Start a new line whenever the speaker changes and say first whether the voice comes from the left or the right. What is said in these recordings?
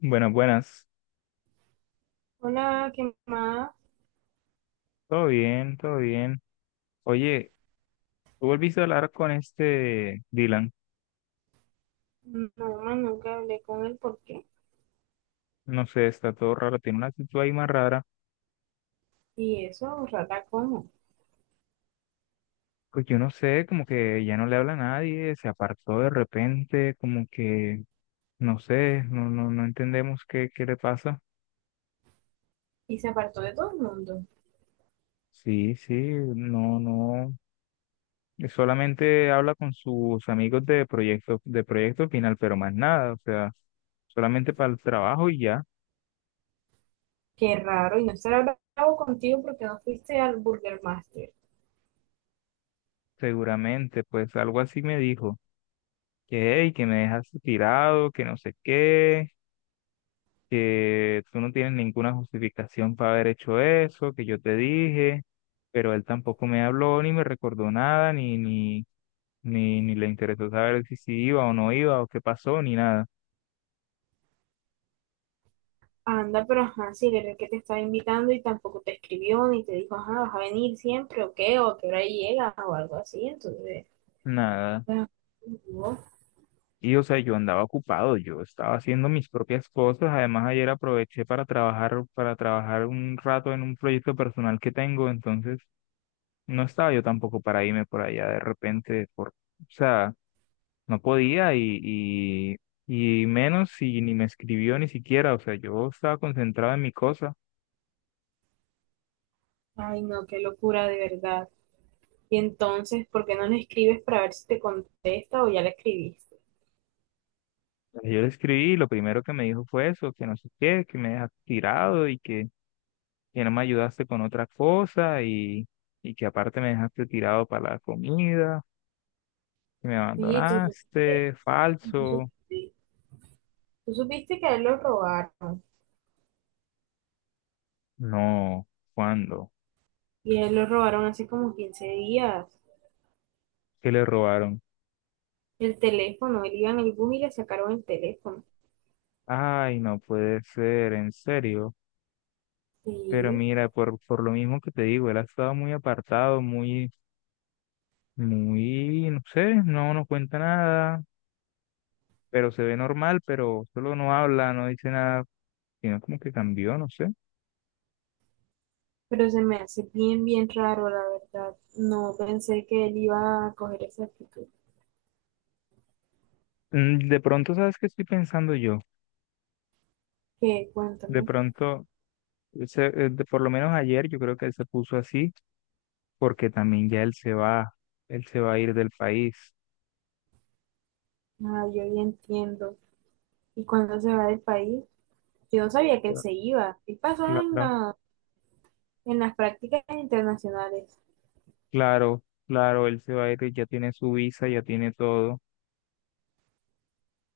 left: Buenas, buenas.
right: Hola, ¿qué más?
left: Todo bien, todo bien. Oye, ¿tú volviste a hablar con este Dylan?
right: No, más nunca hablé con él, ¿por qué?
left: No sé, está todo raro, tiene una actitud ahí más rara.
right: Y eso, rata, ¿cómo?
left: Pues yo no sé, como que ya no le habla a nadie, se apartó de repente, como que, no sé, no entendemos qué le pasa.
right: Y se apartó de todo el mundo.
left: Sí, sí, no, no. Solamente habla con sus amigos de proyecto final, pero más nada, o sea, solamente para el trabajo y ya,
right: Qué raro, y no estará bravo contigo porque no fuiste al Burger Master.
left: seguramente, pues algo así me dijo. Que, "Ey, que me dejaste tirado, que no sé qué, que tú no tienes ninguna justificación para haber hecho eso, que yo te dije, pero él tampoco me habló, ni me recordó nada, ni le interesó saber si sí iba o no iba, o qué pasó, ni nada,
right: Anda, pero ajá, si él era el que te estaba invitando y tampoco te escribió ni te dijo, ajá, vas a venir siempre o qué, o que hora llega o algo así, entonces,
left: nada.
right: ah, no.
left: Y o sea, yo andaba ocupado, yo estaba haciendo mis propias cosas, además ayer aproveché para trabajar un rato en un proyecto personal que tengo, entonces no estaba yo tampoco para irme por allá de repente, o sea, no podía y menos si ni me escribió ni siquiera, o sea, yo estaba concentrado en mi cosa.
right: Ay no, qué locura de verdad. Y entonces, ¿por qué no le escribes para ver si te contesta o ya le escribiste?
left: Yo le escribí y lo primero que me dijo fue eso, que no sé qué, que me dejaste tirado y que no me ayudaste con otra cosa y que aparte me dejaste tirado para la comida, que me
right: Oye,
left: abandonaste,
right: tú
left: falso.
right: supiste Tú supiste que a él lo robaron
left: No, ¿cuándo?
right: y a él lo robaron hace como 15 días?
left: ¿Qué le robaron?
right: El teléfono, él iba en el bus y le sacaron el teléfono.
left: Ay, no puede ser, en serio. Pero
right: Sí,
left: mira, por lo mismo que te digo, él ha estado muy apartado, no sé, no nos cuenta nada, pero se ve normal, pero solo no habla, no dice nada, sino como que cambió, no sé.
right: pero se me hace bien raro, la verdad. No pensé que él iba a coger esa actitud.
left: De pronto, ¿sabes qué estoy pensando yo?
right: Qué,
left: De
right: cuéntame.
left: pronto, por lo menos ayer yo creo que él se puso así porque también ya él se va a ir del país.
right: Ah, yo ya entiendo. ¿Y cuándo se va del país? Yo no sabía que él
left: Claro,
right: se iba. ¿Qué pasó en
left: claro,
right: en las prácticas internacionales?
left: claro, claro, él se va a ir, ya tiene su visa, ya tiene todo.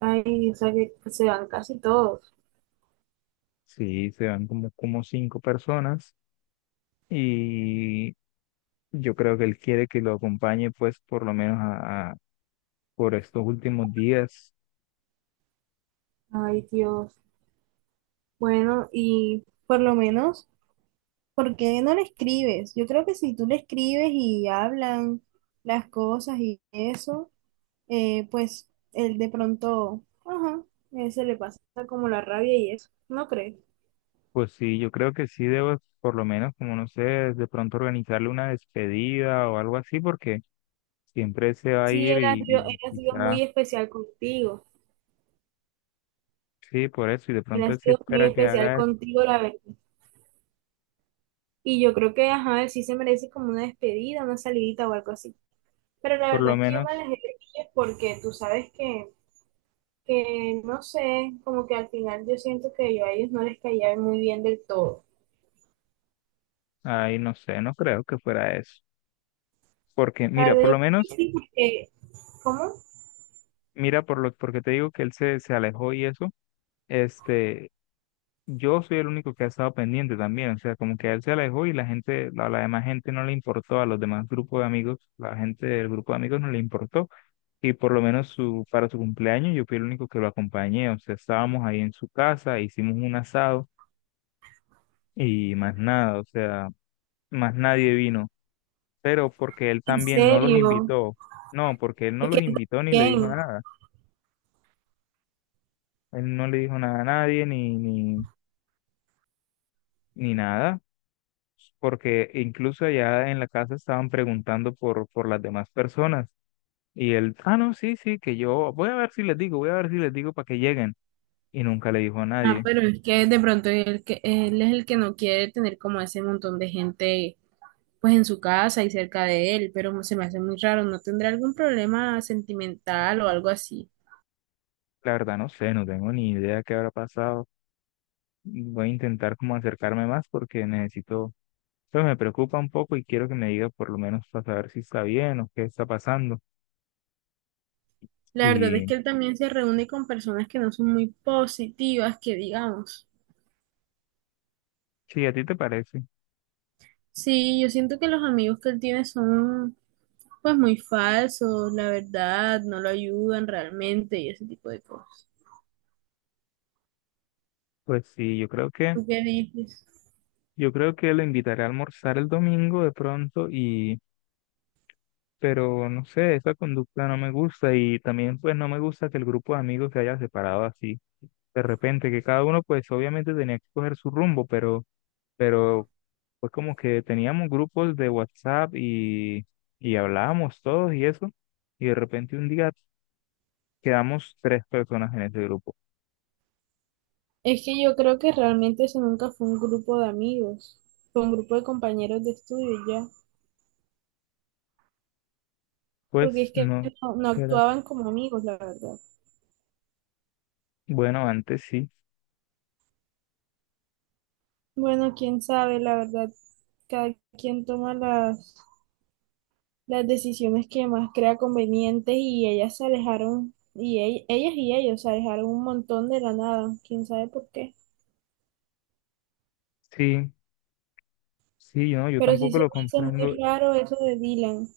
right: Ay, o sea que se van casi todos.
left: Sí, se van como cinco personas. Yo creo que él quiere que lo acompañe, pues, por lo menos por estos últimos días.
right: Ay, Dios. Bueno, y por lo menos, ¿por qué no le escribes? Yo creo que si tú le escribes y hablan las cosas y eso, pues él de pronto, ajá, él se le pasa como la rabia y eso, ¿no crees?
left: Pues sí, yo creo que sí debo, por lo menos, como no sé, de pronto organizarle una despedida o algo así, porque siempre se va a
right: Sí,
left: ir y,
right: él
left: y
right: ha sido
left: quizá,
right: muy especial contigo.
left: sí, por eso, y de
right: Él
left: pronto
right: ha
left: él sí
right: sido muy
left: espera que
right: especial
left: haga,
right: contigo, la verdad. Y yo creo que, ajá, él sí se merece como una despedida, una salidita o algo así. Pero la
left: por
right: verdad
left: lo
right: es que yo me
left: menos,
right: alejé de ellos porque tú sabes que no sé, como que al final yo siento que yo a ellos no les caía muy bien del todo.
left: ahí no sé, no creo que fuera eso. Porque,
right: La
left: mira, por
right: verdad,
left: lo
right: yo creo que
left: menos,
right: sí, porque, ¿cómo?
left: porque te digo que se alejó y eso, este, yo soy el único que ha estado pendiente también, o sea, como que él se alejó y la demás gente no le importó, a los demás grupos de amigos, la gente del grupo de amigos no le importó, y por lo menos para su cumpleaños yo fui el único que lo acompañé, o sea, estábamos ahí en su casa, hicimos un asado y más nada, o sea, más nadie vino, pero porque él
right: En
left: también no los
right: serio,
left: invitó, no, porque él no
right: es que
left: los invitó ni le dijo
right: también.
left: nada, él no le dijo nada a nadie ni nada. Porque incluso allá en la casa estaban preguntando por las demás personas. Y él, ah, no, sí, sí, que yo voy a ver si les digo, voy a ver si les digo para que lleguen. Y nunca le dijo a
right: Ah,
left: nadie.
right: pero es que de pronto él es el que no quiere tener como ese montón de gente pues en su casa y cerca de él, pero se me hace muy raro, ¿no tendrá algún problema sentimental o algo así?
left: La verdad, no sé, no tengo ni idea qué habrá pasado. Voy a intentar como acercarme más porque necesito, pues me preocupa un poco y quiero que me diga por lo menos para saber si está bien o qué está pasando.
right: La verdad es
left: Y
right: que él también se reúne con personas que no son muy positivas, que digamos.
left: si a ti te parece,
right: Sí, yo siento que los amigos que él tiene son pues muy falsos, la verdad, no lo ayudan realmente y ese tipo de cosas.
left: pues sí, yo creo que,
right: ¿Tú qué dices?
left: yo creo que lo invitaré a almorzar el domingo de pronto y pero no sé, esa conducta no me gusta y también pues no me gusta que el grupo de amigos se haya separado así de repente, que cada uno pues obviamente tenía que coger su rumbo, pero pues como que teníamos grupos de WhatsApp y hablábamos todos y eso, y de repente un día quedamos tres personas en ese grupo.
right: Es que yo creo que realmente eso nunca fue un grupo de amigos, fue un grupo de compañeros de estudio y ya, porque
left: Pues
right: es que
left: no,
right: no
left: era,
right: actuaban como amigos, la verdad.
left: bueno, antes sí,
right: Bueno, quién sabe, la verdad, cada quien toma las decisiones que más crea convenientes y ellas se alejaron, y ellas y ellos se alejaron un montón de la nada, quién sabe por qué.
left: sí, sí, no, yo
right: Pero sí
left: tampoco
right: se
left: lo
right: me hace
left: comprendo.
right: muy raro eso de Dylan,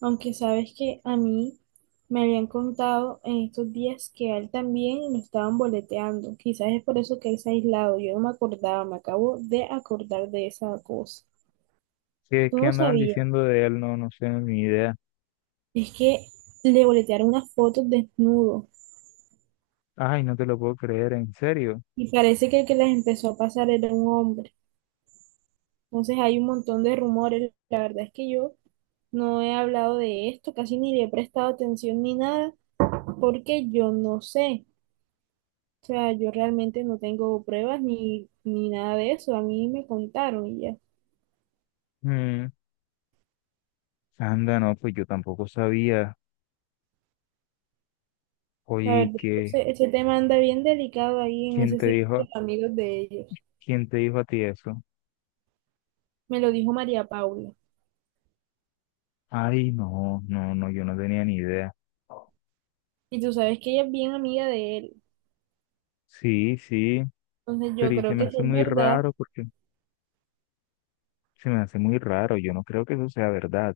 right: aunque sabes que a mí me habían contado en estos días que a él también lo estaban boleteando. Quizás es por eso que él se ha aislado. Yo no me acordaba, me acabo de acordar de esa cosa.
left: ¿Qué,
right: Tú
left: qué
right: no
left: andaban
right: sabías,
left: diciendo de él? No, no sé, ni idea.
right: es que le boletearon unas fotos desnudo
left: Ay, no te lo puedo creer, en serio.
right: y parece que el que las empezó a pasar era un hombre. Entonces hay un montón de rumores. La verdad es que yo no he hablado de esto, casi ni le he prestado atención ni nada, porque yo no sé. O sea, yo realmente no tengo pruebas ni nada de eso. A mí me contaron y ya.
left: Mm, anda, no, pues yo tampoco sabía. Oye,
right: La
left: ¿y
right: verdad,
left: qué?
right: ese tema anda bien delicado ahí en
left: ¿Quién
right: ese
left: te dijo,
right: círculo de amigos de ellos.
left: quién te dijo a ti eso?
right: Me lo dijo María Paula.
left: Ay, no, no, no, yo no tenía ni idea.
right: Y tú sabes que ella es bien amiga de él.
left: Sí, sí,
right: Entonces yo
left: pero y se
right: creo
left: me
right: que si
left: hace
right: es
left: muy
right: verdad.
left: raro porque se me hace muy raro. Yo no creo que eso sea verdad.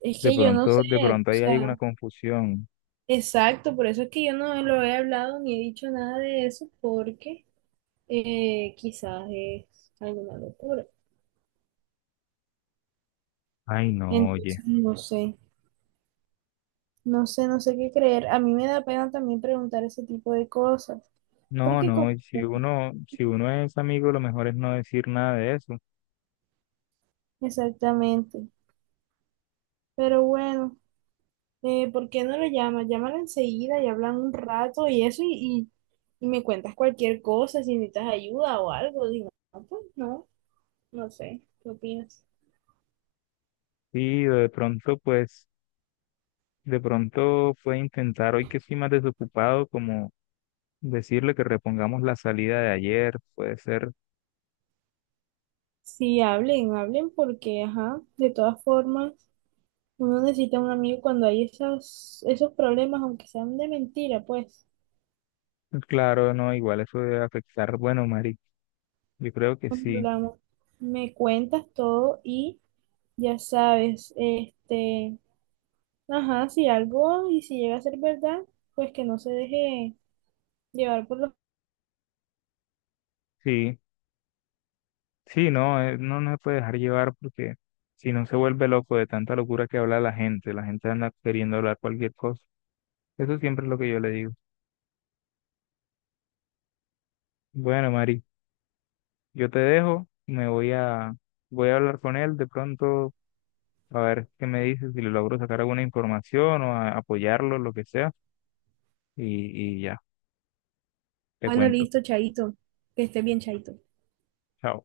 right: Es
left: De
right: que yo no sé.
left: pronto, de pronto
right: O
left: ahí hay una
right: sea,
left: confusión.
right: exacto. Por eso es que yo no lo he hablado ni he dicho nada de eso porque quizás es alguna locura.
left: Ay, no, oye.
right: Entonces, no sé. No sé, no sé qué creer. A mí me da pena también preguntar ese tipo de cosas. ¿Por
left: No,
right: qué?
left: no, y
right: como-
left: si uno es amigo, lo mejor es no decir nada de eso.
right: Exactamente. Pero bueno, ¿por qué no lo llamas? Llámala enseguida y hablan un rato y eso y me cuentas cualquier cosa, si necesitas ayuda o algo. Digo, no, pues no, no sé. ¿Qué opinas?
left: Y de pronto, pues, de pronto puede intentar hoy que estoy más desocupado, como decirle que repongamos la salida de ayer, puede ser,
right: Sí, hablen, hablen porque, ajá, de todas formas, uno necesita un amigo cuando hay esos problemas, aunque sean de mentira, pues.
left: claro, no, igual eso debe afectar. Bueno, Mari, yo creo que sí,
right: Hablamos, me cuentas todo y ya sabes, este, ajá, si algo y si llega a ser verdad, pues que no se deje llevar por los...
left: sí, sí, no, no se puede dejar llevar porque si no se vuelve loco de tanta locura que habla la gente anda queriendo hablar cualquier cosa. Eso siempre es lo que yo le digo. Bueno, Mari, yo te dejo, voy a hablar con él de pronto, a ver qué me dice, si le logro sacar alguna información o apoyarlo, lo que sea, y ya, te
right: Bueno,
left: cuento.
right: listo, Chaito. Que esté bien, Chaito.
left: Chao.